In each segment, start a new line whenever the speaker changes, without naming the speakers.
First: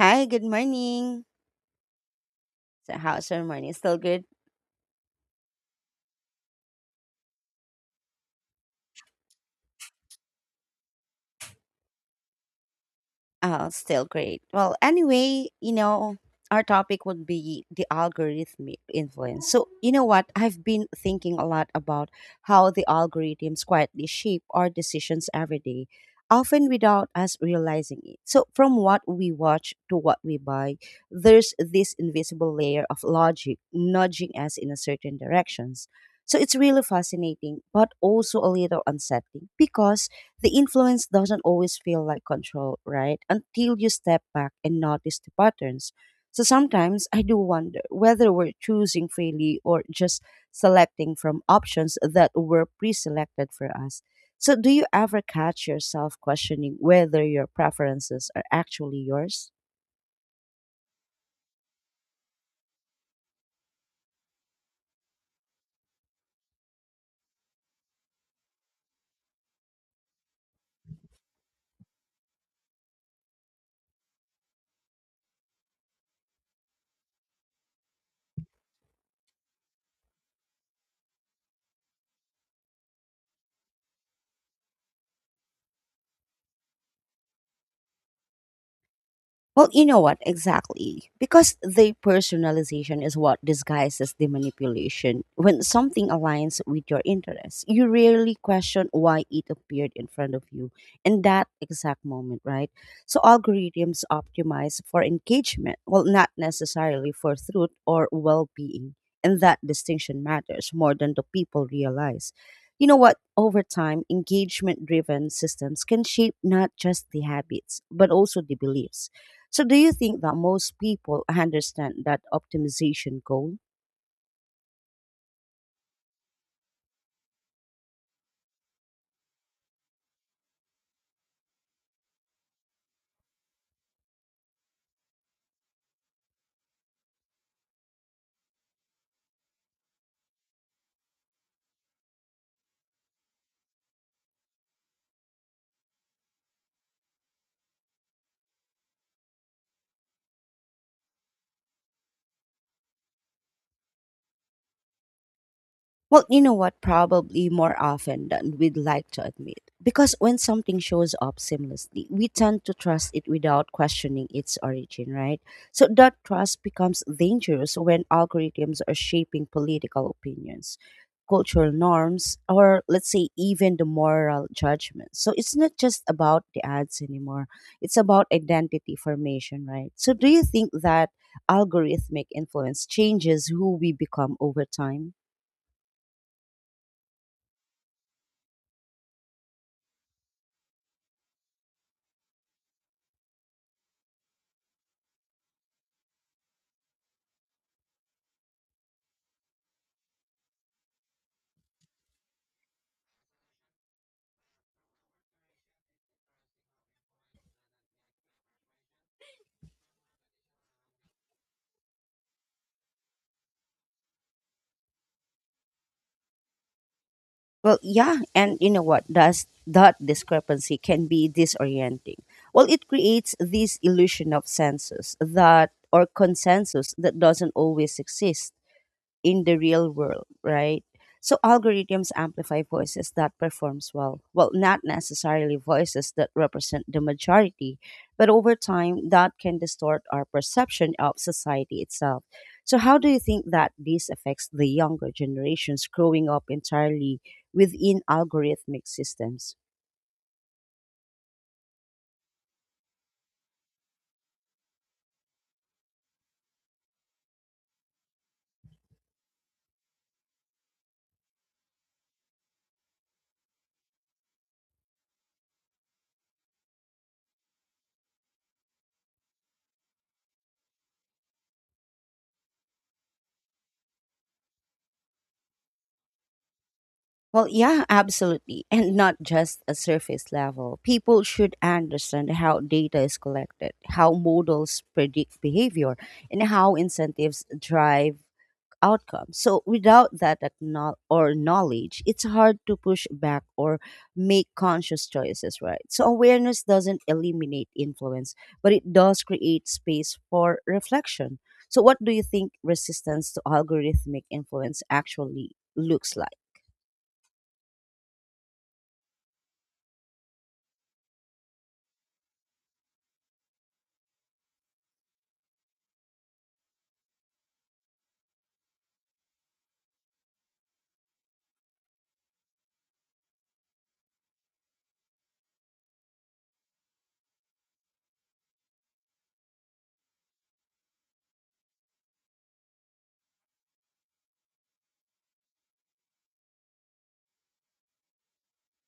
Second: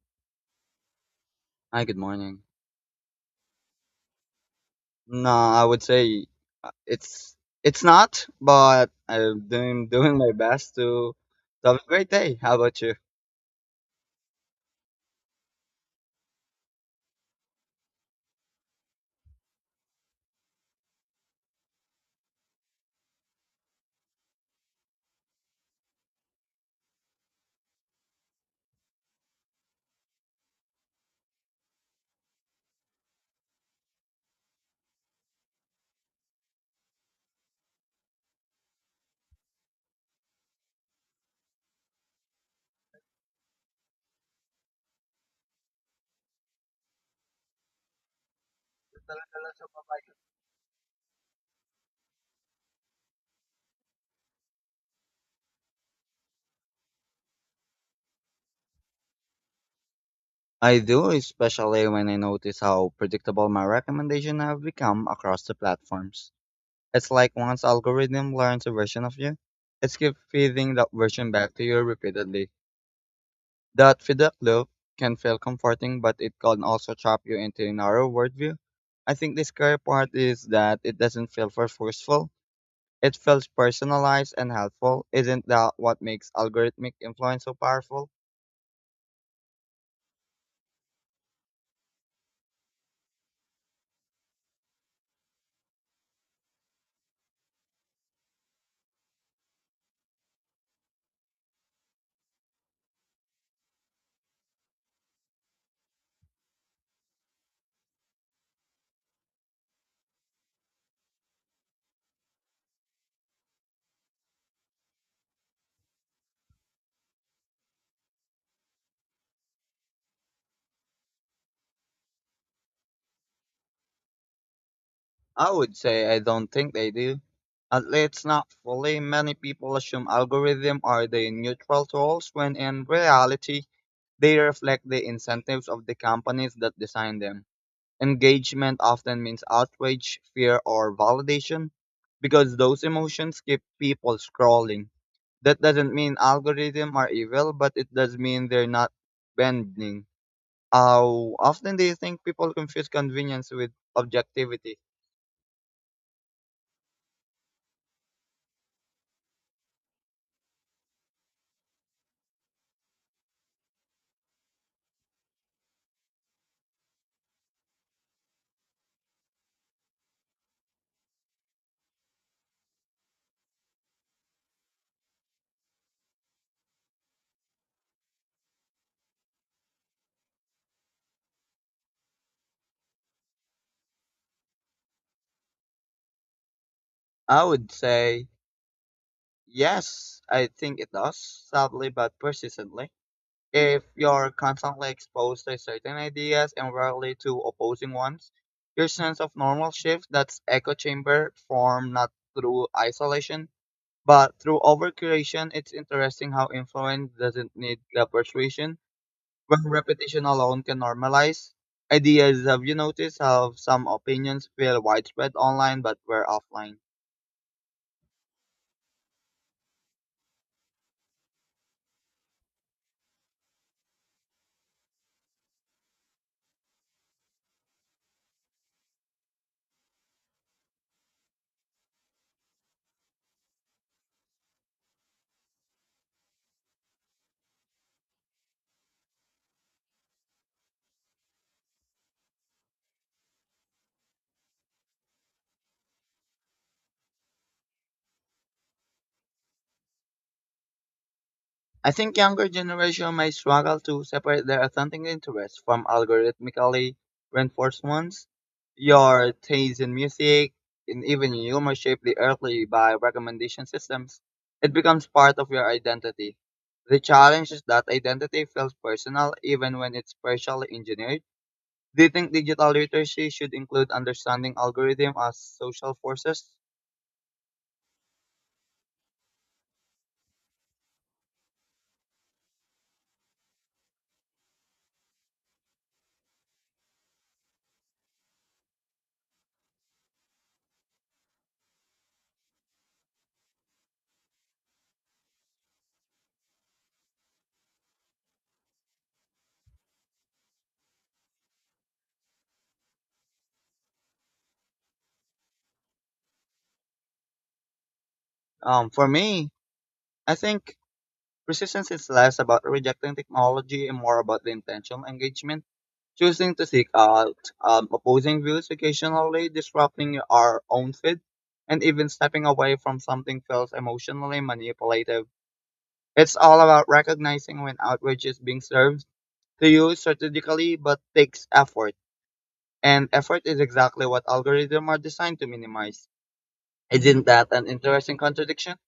Hi, good morning.
Hi, good morning.
So, how's your morning? Still good?
No, I would say uh, it's it's not, but I'm doing my best to have a great day. How about you?
Still great. Well, anyway, our topic would be the algorithmic influence. So, you know what? I've been thinking a lot about how the algorithms quietly shape our decisions every day, often without us realizing it. So, from what we watch to what we buy, there's this invisible layer of logic nudging us in a certain directions. So it's really fascinating, but also a little unsettling because the influence doesn't always feel like control, right? Until you step back and notice the patterns. So sometimes I do wonder whether we're choosing freely or just selecting from options that were pre selected for us. So, do you ever catch yourself questioning whether your preferences are actually yours?
I do, especially when I notice how predictable my recommendation have become across the platforms. It's like once algorithm learns a version of you, it's keep feeding that version back to you repeatedly. That feedback loop can feel comforting, but it can also trap you into a narrow worldview. I think the scary part is that it doesn't feel for forceful. It feels personalized and helpful. Isn't that what makes algorithmic influence so powerful?
Well, you know what? Exactly. Because the personalization is what disguises the manipulation. When something aligns with your interests, you rarely question why it appeared in front of you in that exact moment, right? So algorithms optimize for engagement, well, not necessarily for truth or well being. And that distinction matters more than the people realize. You know what? Over time, engagement driven systems can shape not just the habits, but also the beliefs. So, do you think that most people understand that optimization goal?
I would say I don't think they do. At least not fully. Many people assume algorithms are the neutral tools when in reality they reflect the incentives of the companies that design them. Engagement often means outrage, fear, or validation because those emotions keep people scrolling. That doesn't mean algorithms are evil, but it does mean they're not bending. How often do you think people confuse convenience with objectivity?
Well, you know what? Probably more often than we'd like to admit. Because when something shows up seamlessly, we tend to trust it without questioning its origin, right? So that trust becomes dangerous when algorithms are shaping political opinions, cultural norms, or let's say even the moral judgment. So it's not just about the ads anymore, it's about identity formation, right? So do you think that algorithmic influence changes who we become over time?
I would say yes, I think it does, sadly but persistently. If you're constantly exposed to certain ideas and rarely to opposing ones, your sense of normal shifts, that's echo chamber formed not through isolation, but through overcuration. It's interesting how influence doesn't need the persuasion. While repetition alone can normalize ideas, have you noticed how some opinions feel widespread online but were offline?
Well, yeah, and you know what? Does that discrepancy can be disorienting. Well, it creates this illusion of census that or consensus that doesn't always exist in the real world, right? So algorithms amplify voices that performs well. Well, not necessarily voices that represent the majority, but over time that can distort our perception of society itself. So how do you think that this affects the younger generations growing up entirely within algorithmic systems?
I think younger generation may struggle to separate their authentic interests from algorithmically reinforced ones. Your taste in music and even humor shaped the early by recommendation systems. It becomes part of your identity. The challenge is that identity feels personal even when it's partially engineered. Do you think digital literacy should include understanding algorithm as social forces?
Well, yeah, absolutely. And not just a surface level. People should understand how data is collected, how models predict behavior, and how incentives drive outcomes. So, without that acknowl- or knowledge, it's hard to push back or make conscious choices, right? So, awareness doesn't eliminate influence, but it does create space for reflection. So, what do you think resistance to algorithmic influence actually looks like?
For me, I think resistance is less about rejecting technology and more about the intentional engagement, choosing to seek out opposing views occasionally, disrupting our own feed, and even stepping away from something feels emotionally manipulative. It's all about recognizing when outrage is being served to you strategically, but takes effort. And effort is exactly what algorithms are designed to minimize. Isn't that an interesting contradiction?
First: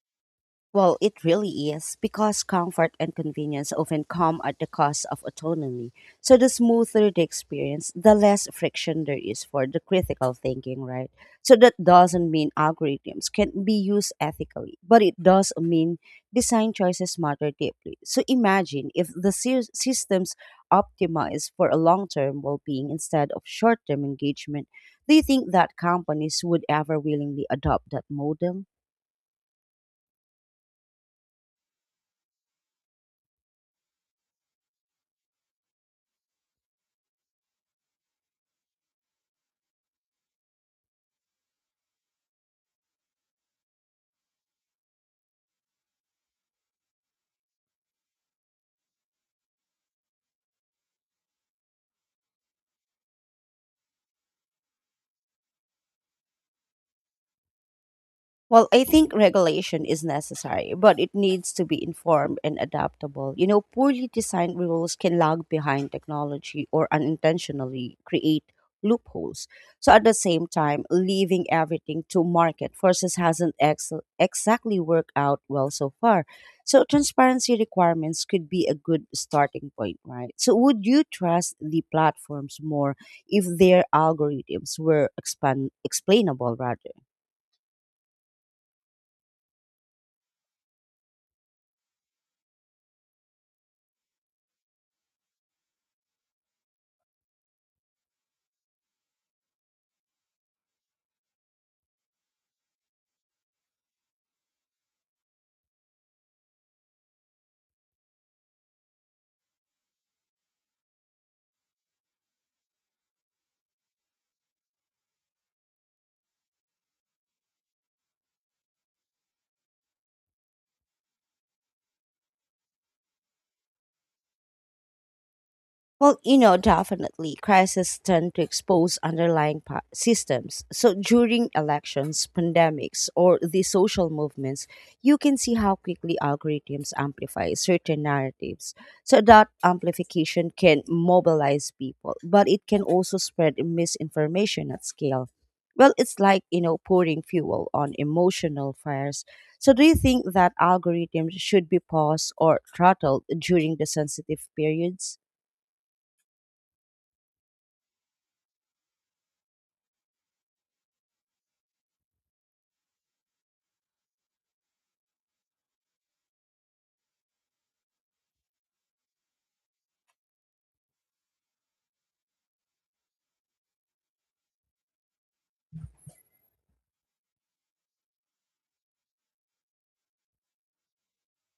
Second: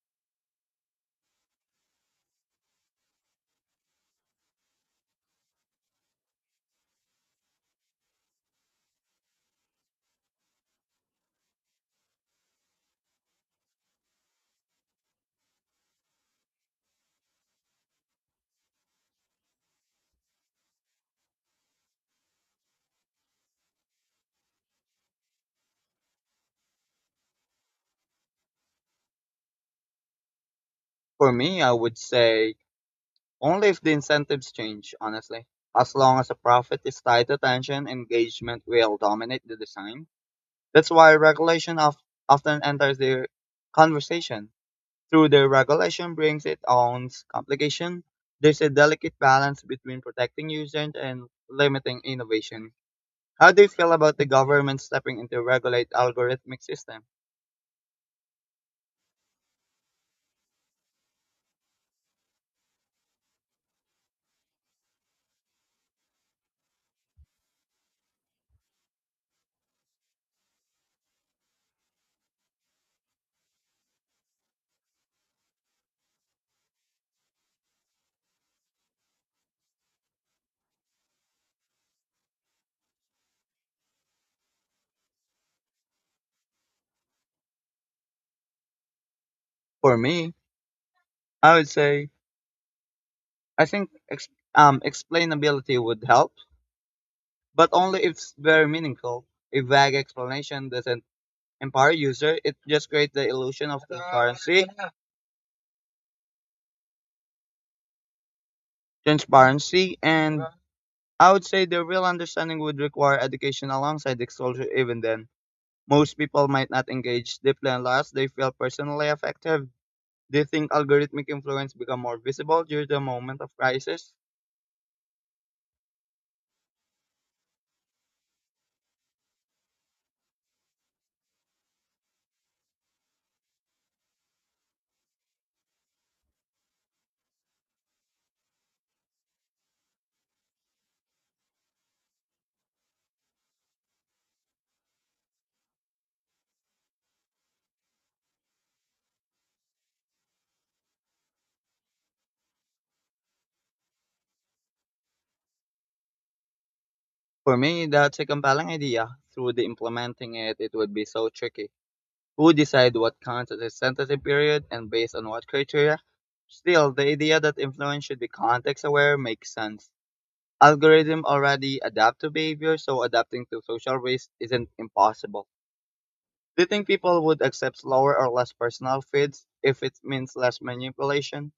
Well, it really is because comfort and convenience often come at the cost of autonomy. So, the smoother the experience, the less friction there is for the critical thinking, right? So, that doesn't mean algorithms can be used ethically, but it does mean design choices matter deeply. So, imagine if the systems optimize for a long term well being instead of short term engagement. Do you think that companies would ever willingly adopt that model?
For me, I would say only if the incentives change, honestly. As long as the profit is tied to attention, engagement will dominate the design. That's why regulation often enters the conversation. Through the regulation brings its own complication. There's a delicate balance between protecting users and limiting innovation. How do you feel about the government stepping in to regulate algorithmic system?
Well, I think regulation is necessary, but it needs to be informed and adaptable. Poorly designed rules can lag behind technology or unintentionally create loopholes. So, at the same time, leaving everything to market forces hasn't exactly worked out well so far. So, transparency requirements could be a good starting point, right? So, would you trust the platforms more if their algorithms were explainable rather?
For me, I would say I think explainability would help, but only if it's very meaningful. A vague explanation doesn't empower user; it just creates the illusion of transparency. Transparency, and I would say the real understanding would require education alongside exposure. Even then, most people might not engage deeply unless they feel personally affected. Do you think algorithmic influence become more visible during the moment of crisis?
Well, definitely crises tend to expose underlying systems. So during elections, pandemics, or the social movements, you can see how quickly algorithms amplify certain narratives. So that amplification can mobilize people, but it can also spread misinformation at scale. Well, it's like, pouring fuel on emotional fires. So do you think that algorithms should be paused or throttled during the sensitive periods?
For me, that's a compelling idea. Through the implementing it, it would be so tricky. Who decide what counts as a sentencing period and based on what criteria. Still, the idea that influence should be context aware makes sense. Algorithms already adapt to behavior, so adapting to social waste isn't impossible. Do you think people would accept slower or less personal feeds if it means less manipulation?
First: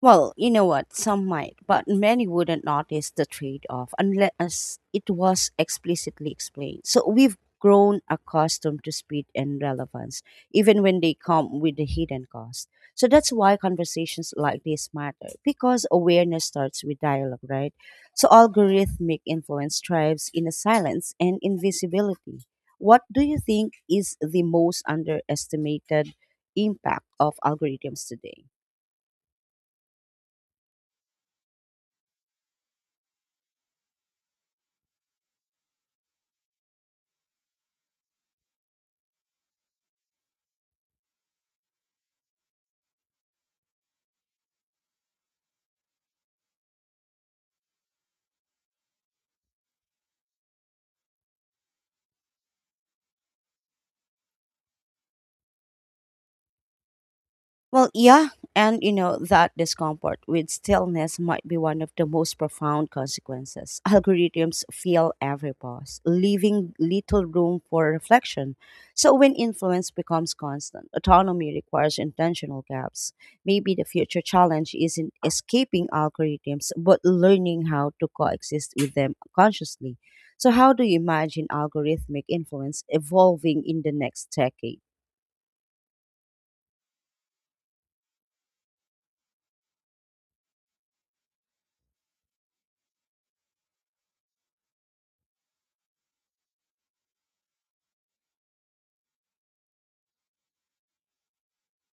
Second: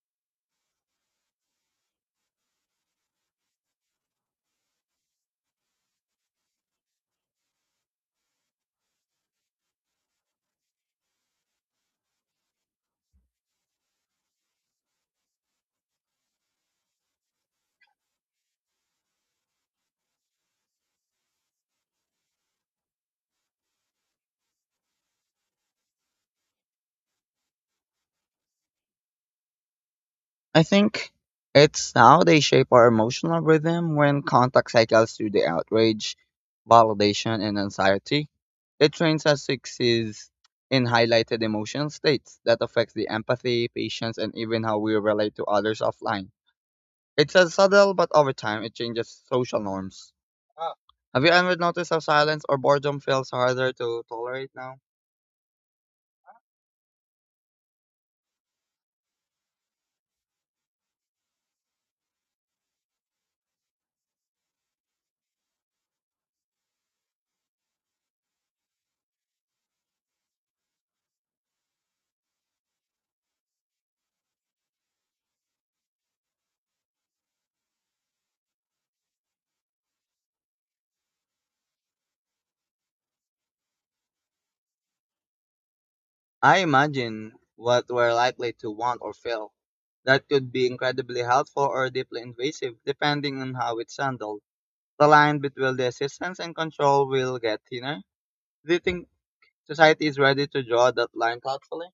Well, you know what? Some might, but many wouldn't notice the trade off unless it was explicitly explained. So we've grown accustomed to speed and relevance, even when they come with the hidden cost. So that's why conversations like this matter, because awareness starts with dialogue, right? So algorithmic influence thrives in a silence and invisibility. What do you think is the most underestimated impact of algorithms today?
I think it's how they shape our emotional rhythm when contact cycles through the outrage, validation, and anxiety. It trains us to exist in highlighted emotion states that affects the empathy, patience, and even how we relate to others offline. It's a subtle, but over time, it changes social norms. Ah. Have you ever noticed how silence or boredom feels harder to tolerate now?
Well, yeah, and that discomfort with stillness might be one of the most profound consequences. Algorithms fill every pause, leaving little room for reflection. So, when influence becomes constant, autonomy requires intentional gaps. Maybe the future challenge isn't escaping algorithms, but learning how to coexist with them consciously. So, how do you imagine algorithmic influence evolving in the next decade?
I imagine what we're likely to want or feel. That could be incredibly helpful or deeply invasive, depending on how it's handled. The line between the assistance and control will get thinner. Do you think society is ready to draw that line thoughtfully?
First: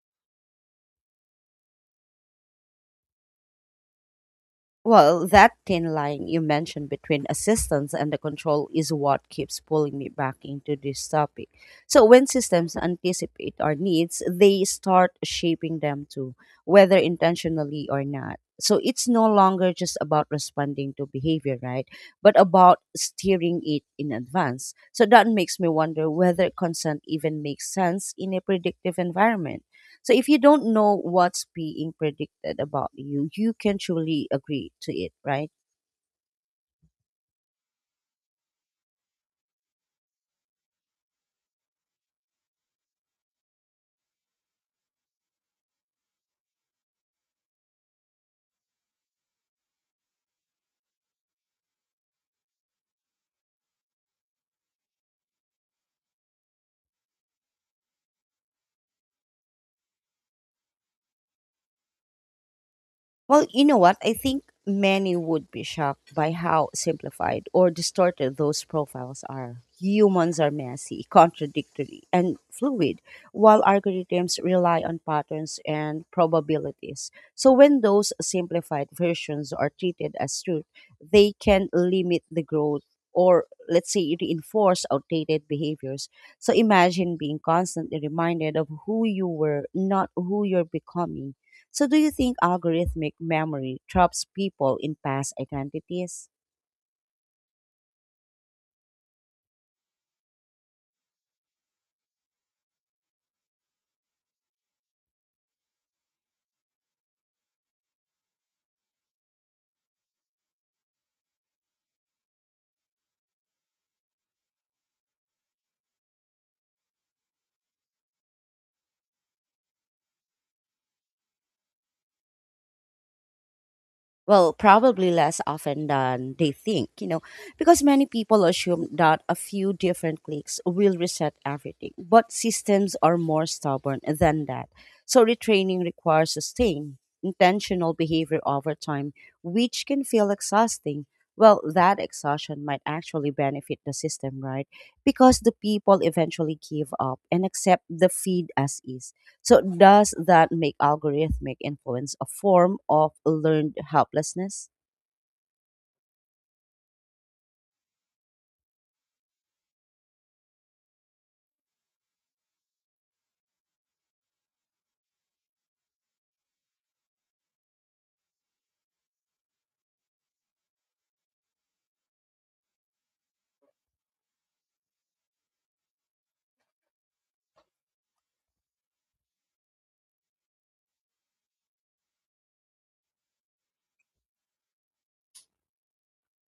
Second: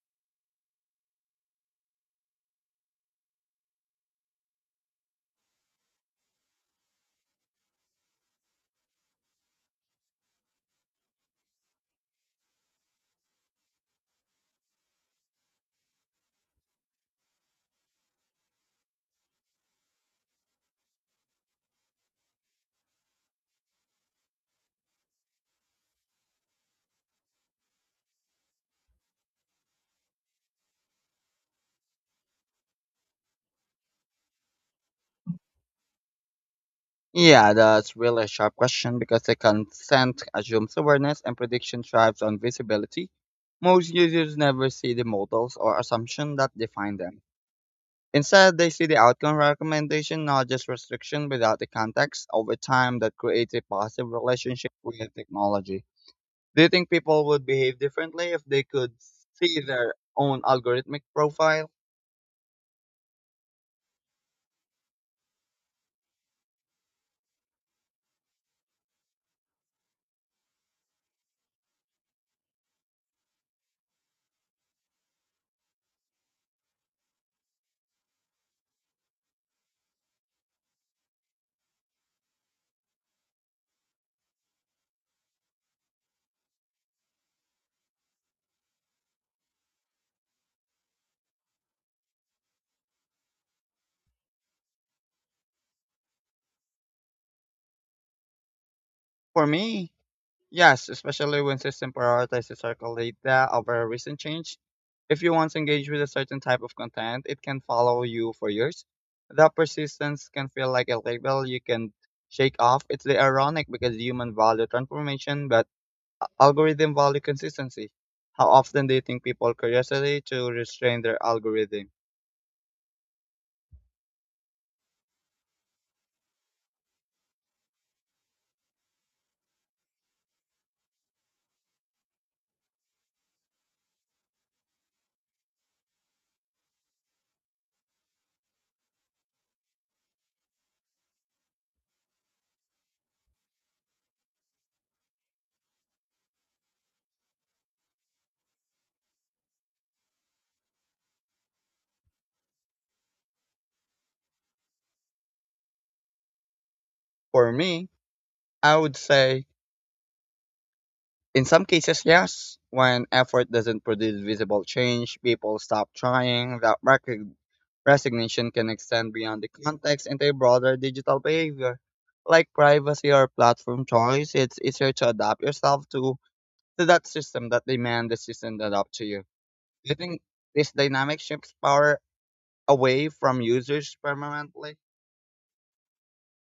Well, that thin line you mentioned between assistance and the control is what keeps pulling me back into this topic. So, when systems anticipate our needs, they start shaping them too, whether intentionally or not. So, it's no longer just about responding to behavior, right? But about steering it in advance. So, that makes me wonder whether consent even makes sense in a predictive environment. So if you don't know what's being predicted about you, you can truly agree to it, right?
Yeah, that's really a sharp question because the consent assumes awareness and prediction thrives on visibility. Most users never see the models or assumption that define them. Instead, they see the outcome recommendation, not just restriction without the context over time that creates a positive relationship with technology. Do you think people would behave differently if they could see their own algorithmic profile?
Well, you know what? I think many would be shocked by how simplified or distorted those profiles are. Humans are messy, contradictory, and fluid, while algorithms rely on patterns and probabilities. So, when those simplified versions are treated as truth, they can limit the growth or, let's say, reinforce outdated behaviors. So, imagine being constantly reminded of who you were, not who you're becoming. So, do you think algorithmic memory traps people in past identities?
For me, yes, especially when system prioritize historical data over recent change. If you once engage with a certain type of content, it can follow you for years. That persistence can feel like a label you can shake off. It's the ironic because human value transformation, but algorithm value consistency. How often do you think people curiosity to restrain their algorithm?
Well, probably less often than they think, because many people assume that a few different clicks will reset everything. But systems are more stubborn than that. So, retraining requires sustained, intentional behavior over time, which can feel exhausting. Well, that exhaustion might actually benefit the system, right? Because the people eventually give up and accept the feed as is. So, does that make algorithmic influence a form of learned helplessness?
For me, I would say in some cases yes. When effort doesn't produce visible change, people stop trying. That resignation can extend beyond the context into a broader digital behavior. Like privacy or platform choice, it's easier to adapt yourself to that system that demand the system to adapt to you. Do you think this dynamic shifts power away from users permanently?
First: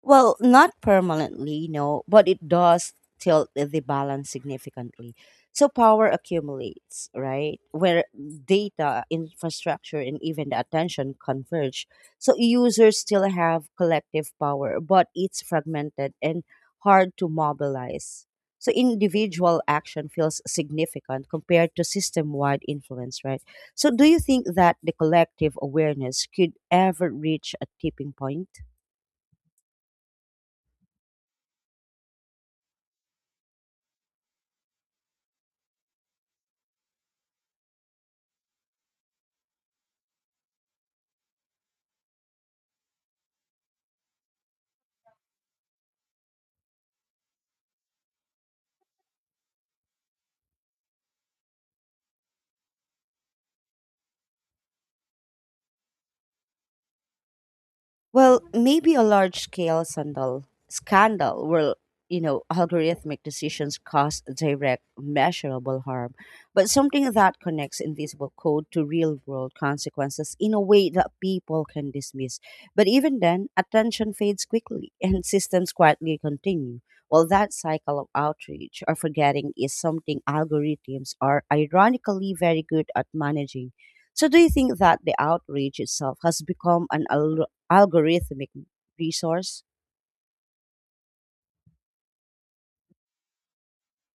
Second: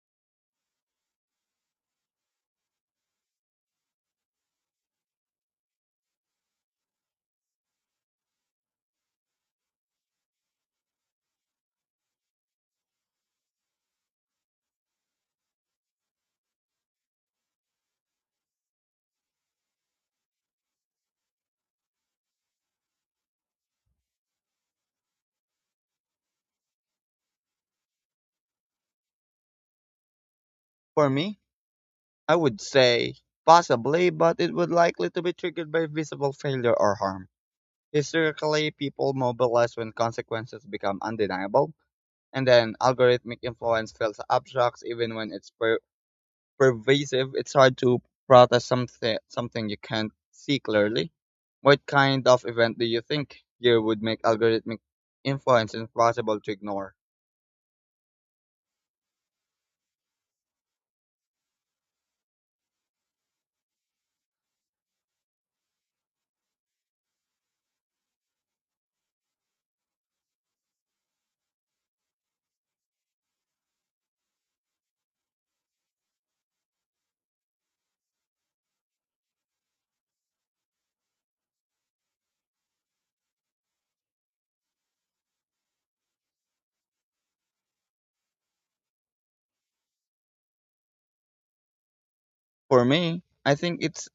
Well, not permanently, no, but it does tilt the balance significantly. So power accumulates, right? Where data, infrastructure, and even the attention converge. So users still have collective power, but it's fragmented and hard to mobilize. So individual action feels significant compared to system wide influence, right? So do you think that the collective awareness could ever reach a tipping point?
For me, I would say possibly, but it would likely to be triggered by visible failure or harm. Historically, people mobilize when consequences become undeniable, and then algorithmic influence feels abstract even when it's pervasive. It's hard to protest something you can't see clearly. What kind of event do you think here would make algorithmic influence impossible to ignore?
Well, maybe a large scale scandal where, algorithmic decisions cause direct, measurable harm, but something that connects invisible code to real world consequences in a way that people can dismiss. But even then, attention fades quickly and systems quietly continue. Well, that cycle of outrage or forgetting is something algorithms are ironically very good at managing. So, do you think that the outrage itself has become an algorithmic resource?
For me, I think it's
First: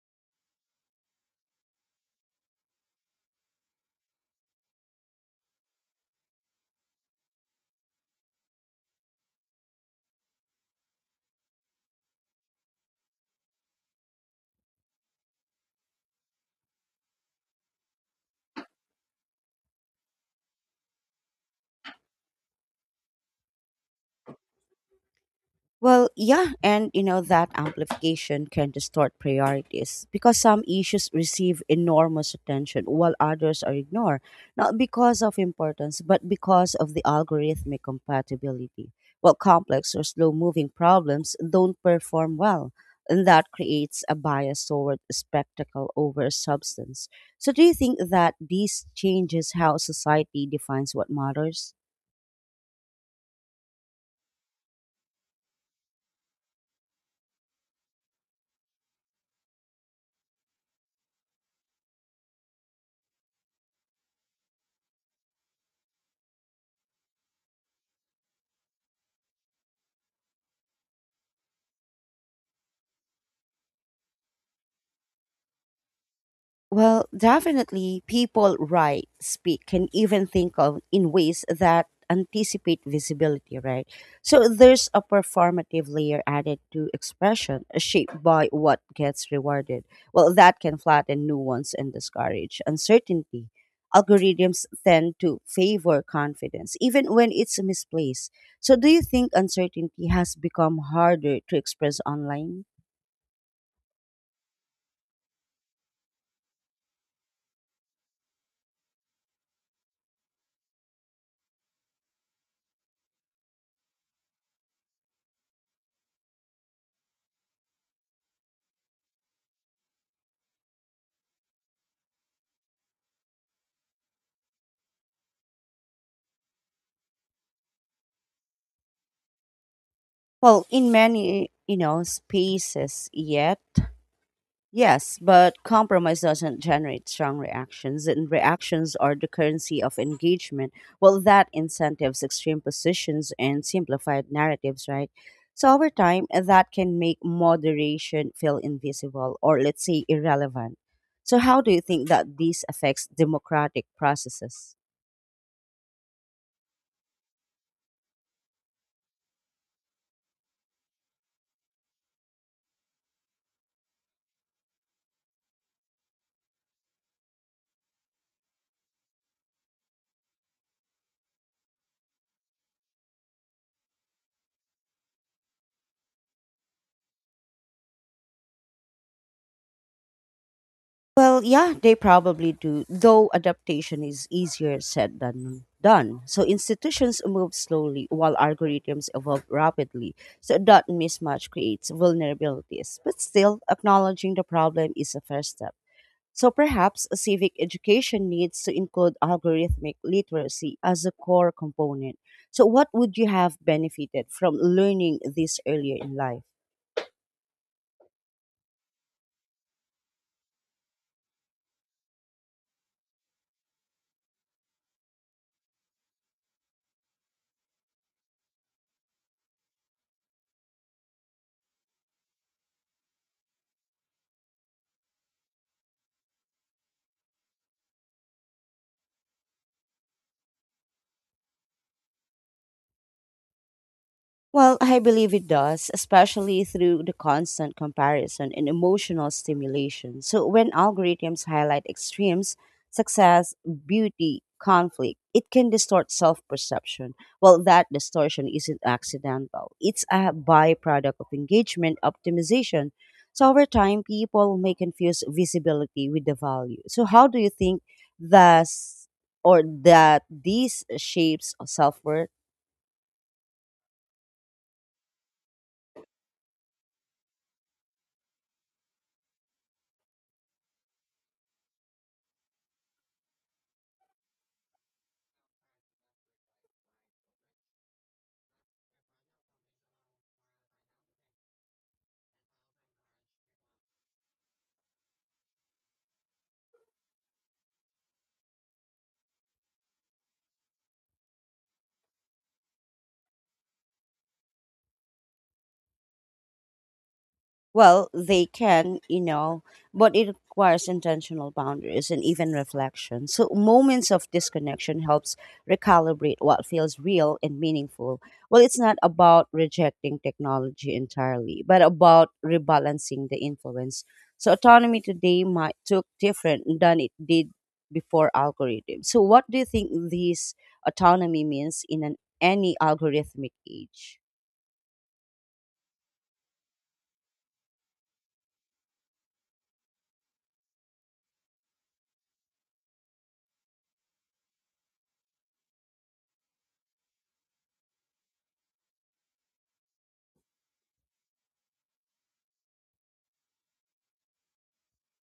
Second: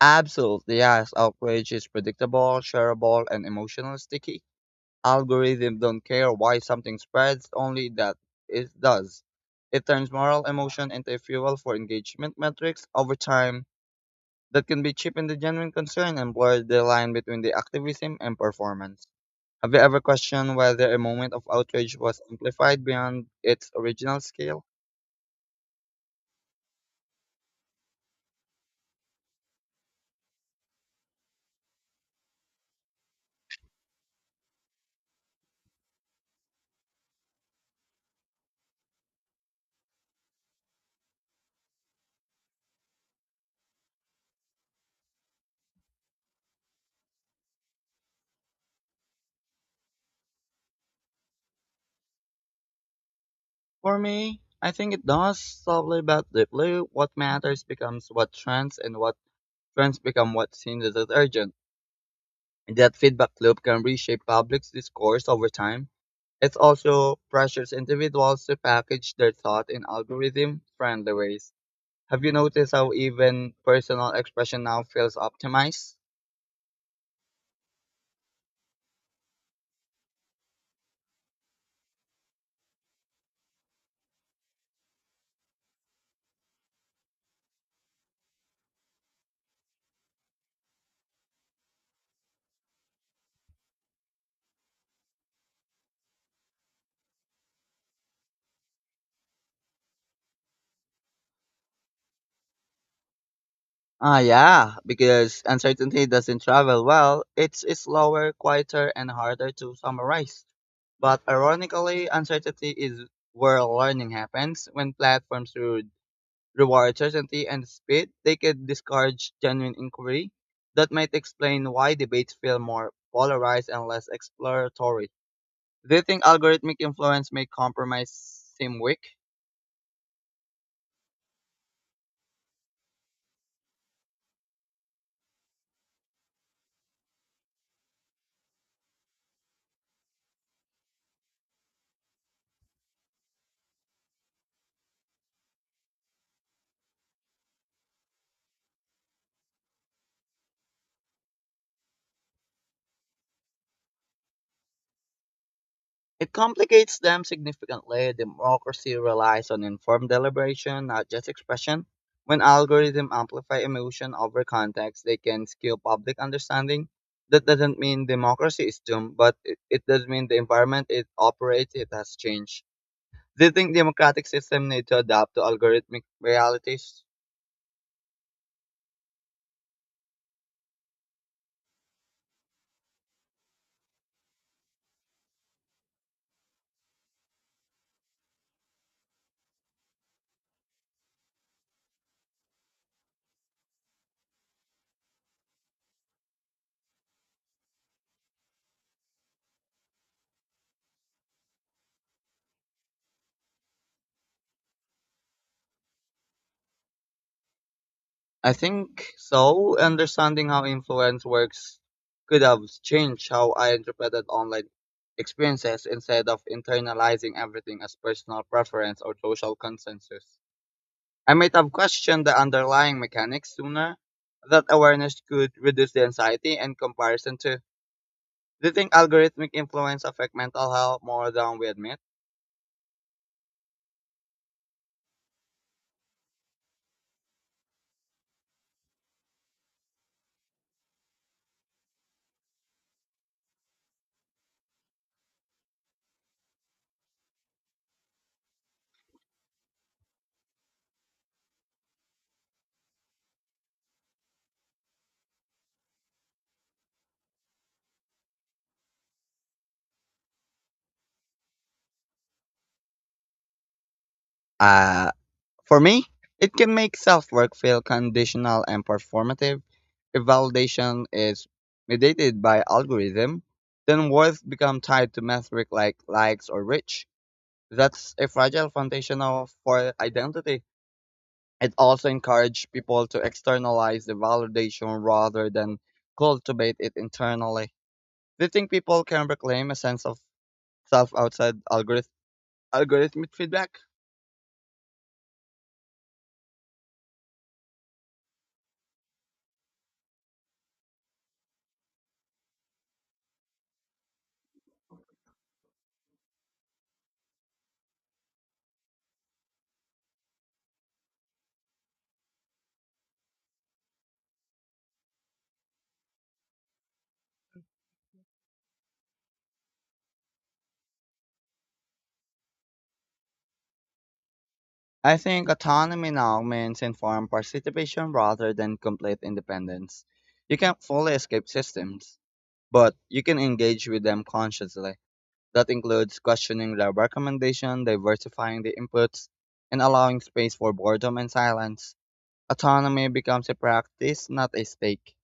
absolutely, yes. Outrage is predictable, shareable, and emotionally sticky. Algorithms don't care why something spreads, only that it does. It turns moral emotion into a fuel for engagement metrics over time that can be cheapened the genuine concern and blur the line between the activism and performance. Have you ever questioned whether a moment of outrage was amplified beyond its original scale?
Well, yeah, and you know that amplification can distort priorities because some issues receive enormous attention while others are ignored, not because of importance, but because of the algorithmic compatibility. Well, complex or slow moving problems don't perform well, and that creates a bias toward spectacle over substance. So, do you think that these changes how society defines what matters?
For me, I think it does, subtly but deeply. What matters becomes what trends and what trends become what seems as urgent, and that feedback loop can reshape public discourse over time. It also pressures individuals to package their thought in algorithm friendly ways. Have you noticed how even personal expression now feels optimized?
Well, definitely, people write, speak, and even think of in ways that anticipate visibility, right? So there's a performative layer added to expression, shaped by what gets rewarded. Well, that can flatten nuance and discourage uncertainty. Algorithms tend to favor confidence, even when it's misplaced. So, do you think uncertainty has become harder to express online?
Ah, yeah, because uncertainty doesn't travel well, it's slower, quieter, and harder to summarize. But ironically, uncertainty is where learning happens when platforms through reward certainty and speed, they could discourage genuine inquiry. That might explain why debates feel more polarized and less exploratory. Do you think algorithmic influence may compromise seem weak?
Well, in many, spaces, yet. Yes, but compromise doesn't generate strong reactions, and reactions are the currency of engagement. Well, that incentives extreme positions and simplified narratives, right? So, over time, that can make moderation feel invisible or, let's say, irrelevant. So, how do you think that this affects democratic processes?
It complicates them significantly. Democracy relies on informed deliberation, not just expression. When algorithms amplify emotion over context, they can skew public understanding. That doesn't mean democracy is doomed, but it does mean the environment it operates it has changed. Do you think democratic system need to adapt to algorithmic realities?
Well, yeah, they probably do, though adaptation is easier said than done. So institutions move slowly while algorithms evolve rapidly. So that mismatch creates vulnerabilities. But still, acknowledging the problem is a first step. So perhaps civic education needs to include algorithmic literacy as a core component. So, what would you have benefited from learning this earlier in life?
I think so. Understanding how influence works could have changed how I interpreted online experiences instead of internalizing everything as personal preference or social consensus. I might have questioned the underlying mechanics sooner. That awareness could reduce the anxiety and comparison too. Do you think algorithmic influence affect mental health more than we admit?
Well, I believe it does, especially through the constant comparison and emotional stimulation. So, when algorithms highlight extremes, success, beauty, conflict, it can distort self perception. Well, that distortion isn't accidental, it's a byproduct of engagement optimization. So, over time, people may confuse visibility with the value. So, how do you think thus or that these shapes of self worth?
Uh, For me, it can make self-work feel conditional and performative. If validation is mediated by algorithm, then worth become tied to metric like likes or reach. That's a fragile foundation for identity. It also encourages people to externalize the validation rather than cultivate it internally. Do you think people can reclaim a sense of self outside algorithmic feedback?
Well, they can, but it requires intentional boundaries and even reflection. So moments of disconnection helps recalibrate what feels real and meaningful. Well, it's not about rejecting technology entirely, but about rebalancing the influence. So autonomy today might look different than it did before algorithms. So what do you think this autonomy means in an any algorithmic age?
I think autonomy now means informed participation rather than complete independence. You can't fully escape systems, but you can engage with them consciously. That includes questioning their recommendation, diversifying the inputs, and allowing space for boredom and silence. Autonomy becomes a practice, not a stake.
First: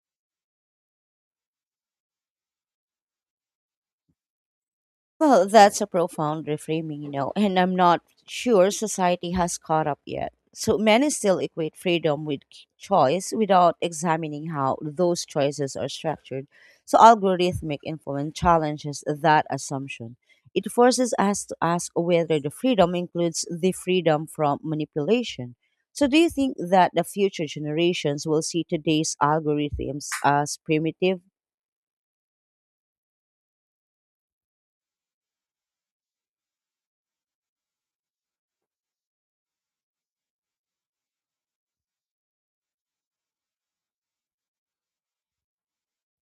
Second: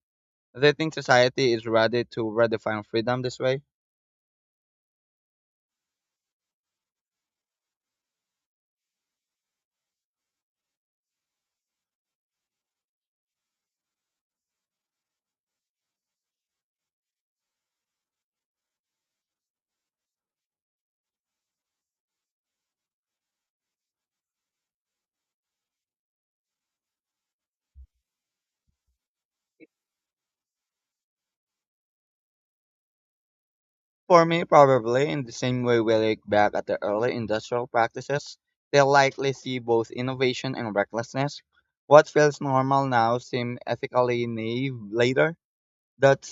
Do you think society is ready to redefine freedom this way?
Well, that's a profound reframing, and I'm not sure society has caught up yet. So many still equate freedom with choice without examining how those choices are structured. So algorithmic influence challenges that assumption. It forces us to ask whether the freedom includes the freedom from manipulation. So, do you think that the future generations will see today's algorithms as primitive?
For me, probably in the same way we look back at the early industrial practices, they will likely see both innovation and recklessness. What feels normal now seems ethically naive later. That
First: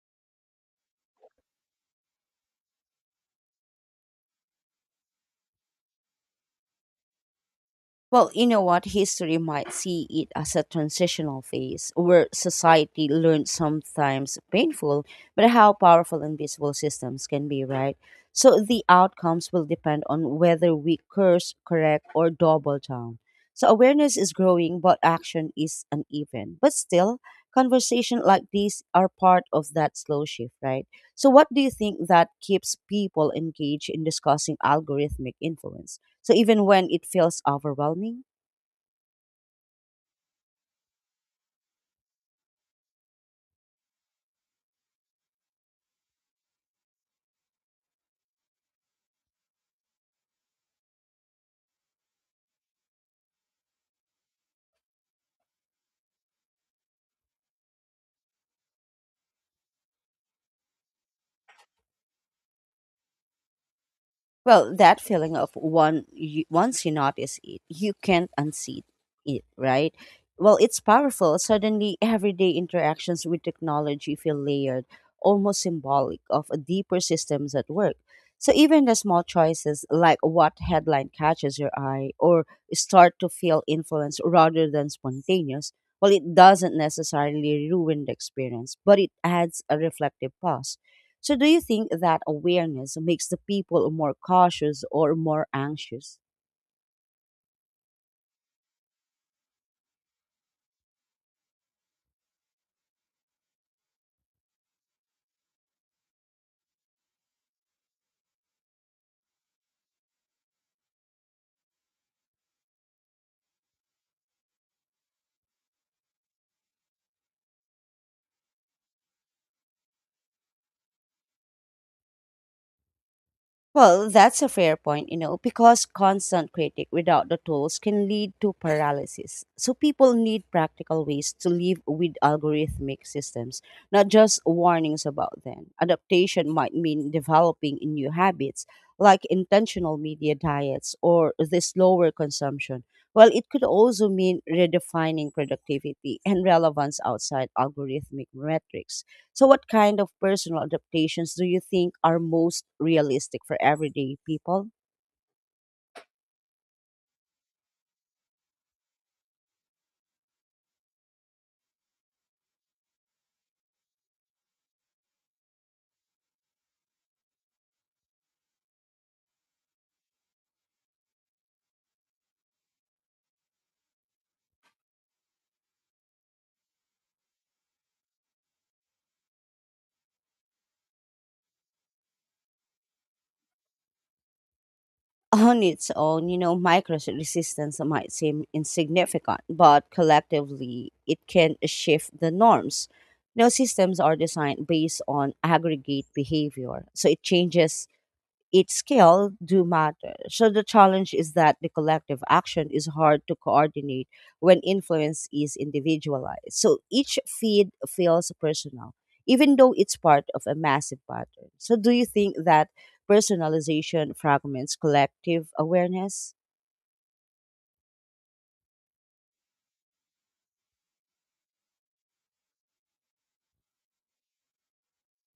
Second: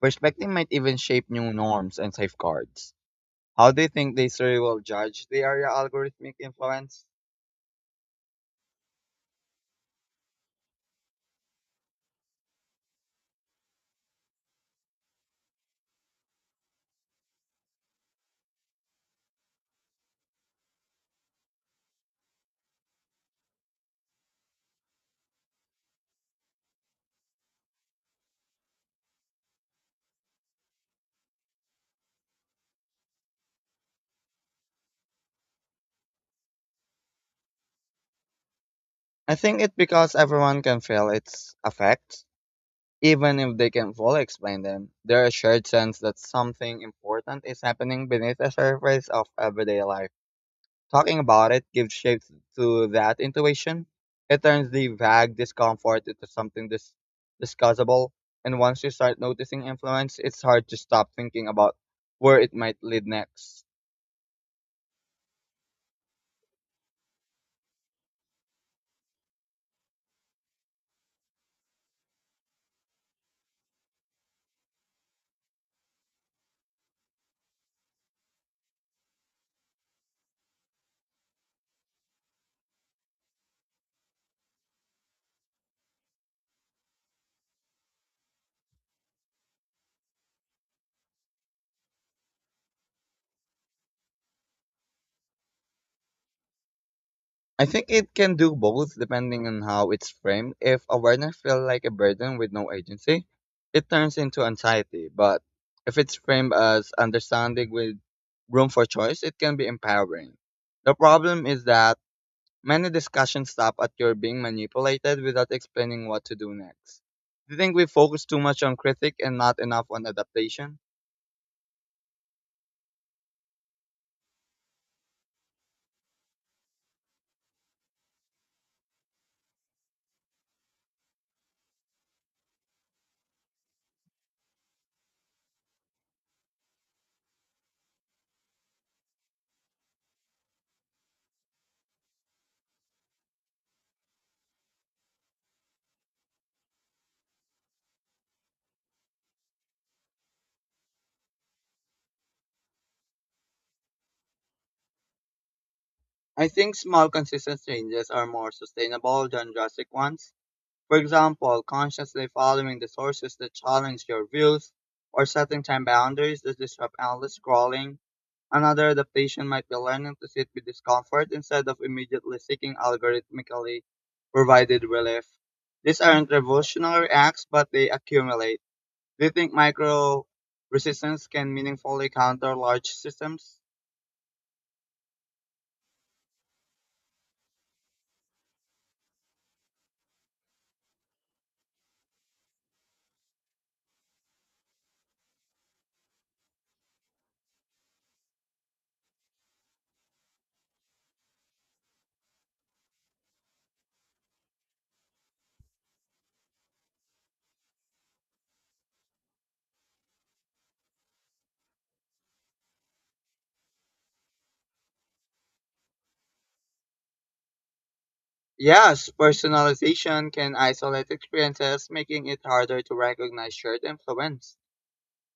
perspective might even shape new norms and safeguards. How do you think the history will judge the area algorithmic influence?
Well, you know what? History might see it as a transitional phase where society learns sometimes painful, but how powerful and visible systems can be, right? So the outcomes will depend on whether we curse, correct, or double down. So awareness is growing, but action is uneven. But still, conversation like these are part of that slow shift, right? So what do you think that keeps people engaged in discussing algorithmic influence? So even when it feels overwhelming,
I think it's because everyone can feel its effects, even if they can fully explain them. There's a shared sense that something important is happening beneath the surface of everyday life. Talking about it gives shape to that intuition. It turns the vague discomfort into something discussable. And once you start noticing influence, it's hard to stop thinking about where it might lead next.
well, that feeling of once you notice it, you can't unsee it, right? Well, it's powerful. Suddenly, everyday interactions with technology feel layered, almost symbolic of a deeper systems at work. So even the small choices, like what headline catches your eye, or start to feel influenced rather than spontaneous, well, it doesn't necessarily ruin the experience, but it adds a reflective pause. So, do you think that awareness makes the people more cautious or more anxious?
I think it can do both depending on how it's framed. If awareness feels like a burden with no agency, it turns into anxiety. But if it's framed as understanding with room for choice, it can be empowering. The problem is that many discussions stop at your being manipulated without explaining what to do next. Do you think we focus too much on critique and not enough on adaptation?
Well, that's a fair point, you know, because constant critic without the tools can lead to paralysis. So people need practical ways to live with algorithmic systems, not just warnings about them. Adaptation might mean developing new habits like intentional media diets or the slower consumption. Well, it could also mean redefining productivity and relevance outside algorithmic metrics. So, what kind of personal adaptations do you think are most realistic for everyday people?
I think small consistent changes are more sustainable than drastic ones. For example, consciously following the sources that challenge your views or setting time boundaries that disrupt endless scrolling. Another adaptation might be learning to sit with discomfort instead of immediately seeking algorithmically provided relief. These aren't revolutionary acts, but they accumulate. Do you think micro resistance can meaningfully counter large systems?
On its own, you know, micro resistance might seem insignificant, but collectively it can shift the norms. You know, systems are designed based on aggregate behavior, so it changes each scale do matter. So the challenge is that the collective action is hard to coordinate when influence is individualized. So each feed feels personal, even though it's part of a massive pattern. So do you think that personalization fragments collective awareness?
Yes, personalization can isolate experiences, making it harder to recognize shared influence.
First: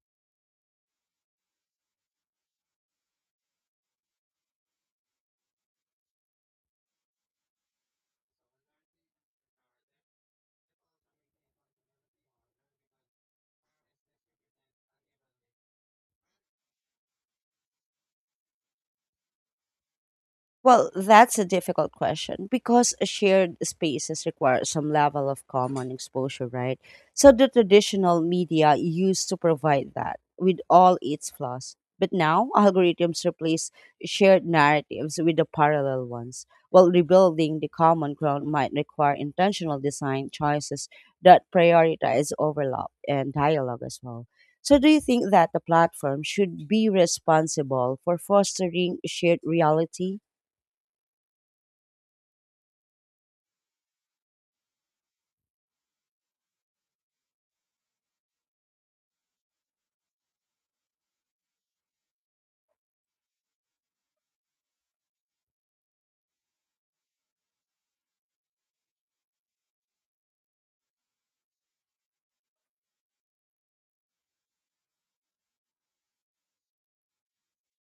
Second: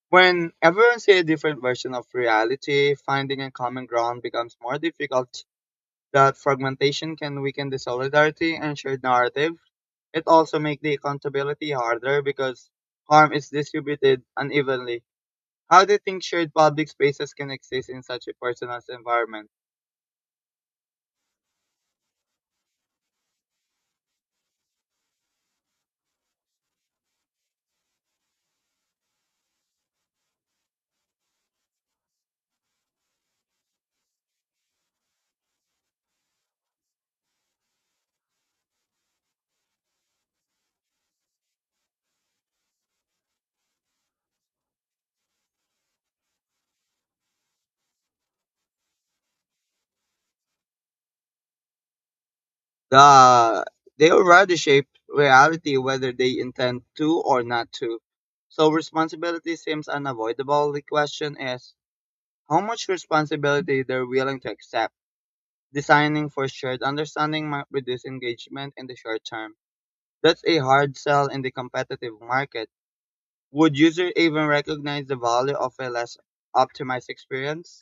When everyone sees a different version of reality, finding a common ground becomes more difficult. That fragmentation can weaken the solidarity and shared narrative. It also makes the accountability harder because harm is distributed unevenly. How do you think shared public spaces can exist in such a personalized environment?
Well, that's a difficult question because shared spaces require some level of common exposure, right? So the traditional media used to provide that with all its flaws. But now algorithms replace shared narratives with the parallel ones. While rebuilding the common ground might require intentional design choices that prioritize overlap and dialogue as well. So, do you think that the platform should be responsible for fostering shared reality?
The they already shape reality whether they intend to or not to. So responsibility seems unavoidable. The question is how much responsibility they're willing to accept. Designing for shared understanding might reduce engagement in the short term. That's a hard sell in the competitive market. Would users even recognize the value of a less optimized experience?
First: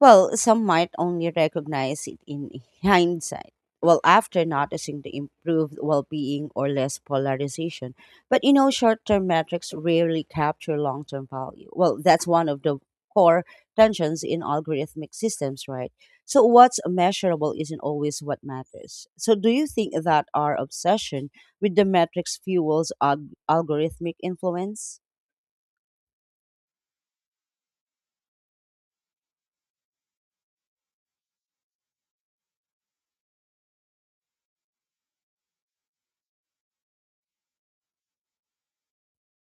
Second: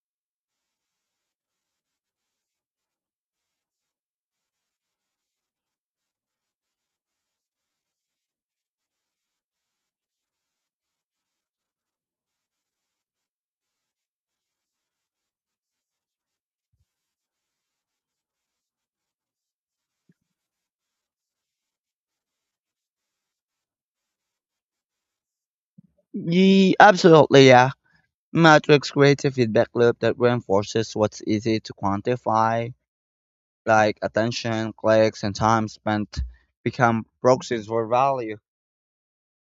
Well, some might only recognize it in hindsight. Well, after noticing the improved well being or less polarization. But you know, short term metrics rarely capture long term value. Well, that's one of the core tensions in algorithmic systems, right? So, what's measurable isn't always what matters. So, do you think that our obsession with the metrics fuels algorithmic influence?
Ye absolutely, yeah. Metrics creates a feedback loop that reinforces what's easy to quantify, like attention, clicks, and time spent become proxies for value.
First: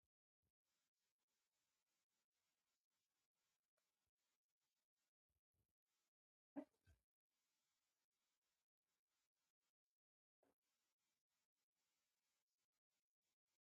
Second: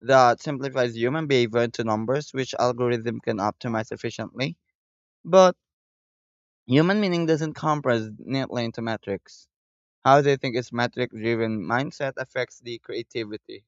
That simplifies human behavior into numbers, which algorithm can optimize efficiently. But human meaning doesn't compress neatly into metrics. How they think its metric driven mindset affects the creativity.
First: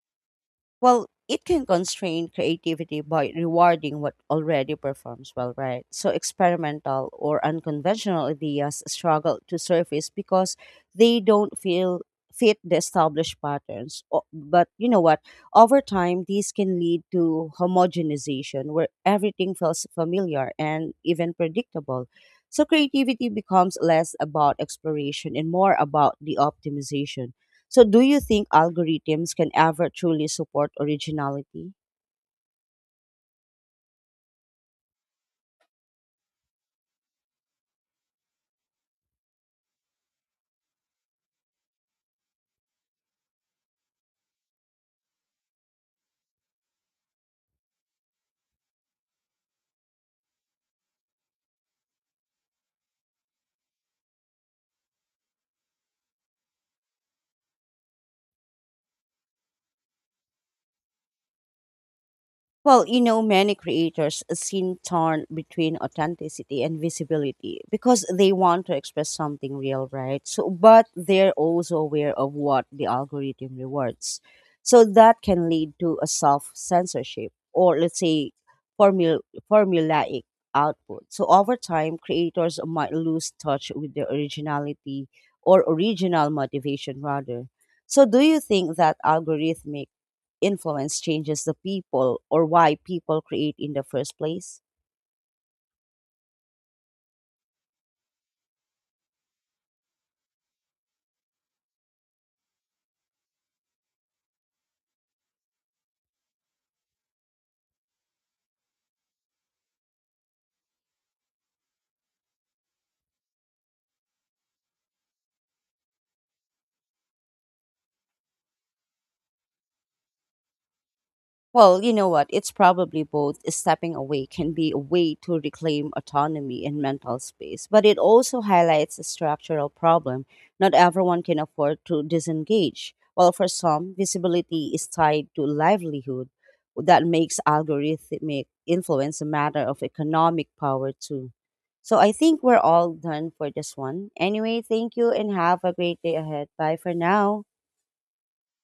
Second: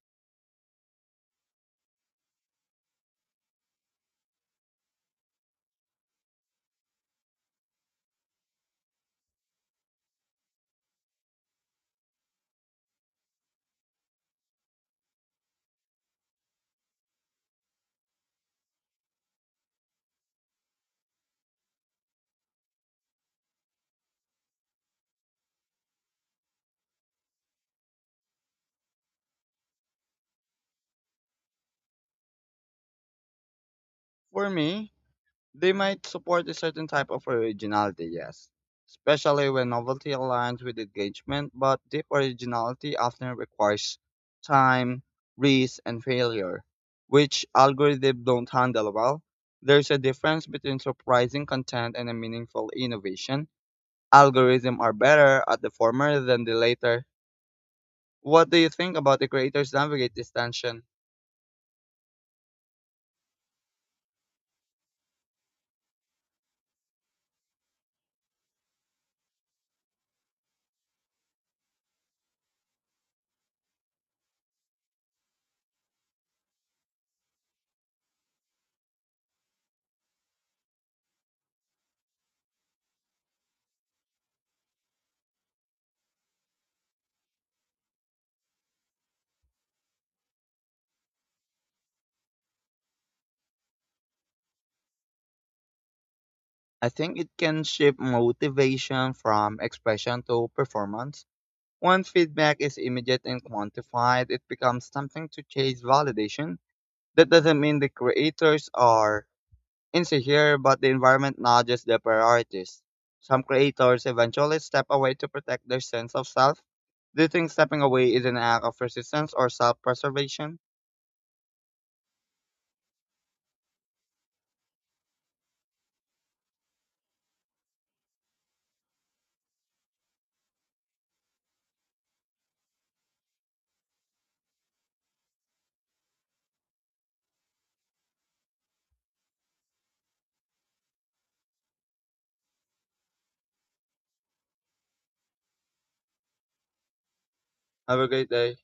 Well, it can constrain creativity by rewarding what already performs well, right? So experimental or unconventional ideas struggle to surface because they don't feel fit the established patterns. But you know what? Over time, these can lead to homogenization where everything feels familiar and even predictable. So creativity becomes less about exploration and more about the optimization. So, do you think algorithms can ever truly support originality?
For me, they might support a certain type of originality, yes. Especially when novelty aligns with engagement, but deep originality often requires time, risk, and failure, which algorithms don't handle well. There's a difference between surprising content and a meaningful innovation. Algorithms are better at the former than the latter. What do you think about the creators navigate this tension?
Well, you know, many creators seem torn between authenticity and visibility because they want to express something real, right? So, but they're also aware of what the algorithm rewards. So that can lead to a self censorship or let's say formula, formulaic output. So over time, creators might lose touch with their originality or original motivation rather. So do you think that algorithmic influence changes the people or why people create in the first place?
I think it can shift motivation from expression to performance. When feedback is immediate and quantified, it becomes something to chase validation. That doesn't mean the creators are insecure, but the environment nudges their priorities. Some creators eventually step away to protect their sense of self. Do you think stepping away is an act of resistance or self preservation?
Well, you know what? It's probably both. Stepping away can be a way to reclaim autonomy and mental space, but it also highlights a structural problem. Not everyone can afford to disengage. While for some, visibility is tied to livelihood. That makes algorithmic influence a matter of economic power, too. So I think we're all done for this one. Anyway, thank you and have a great day ahead. Bye for now.
Have a great day.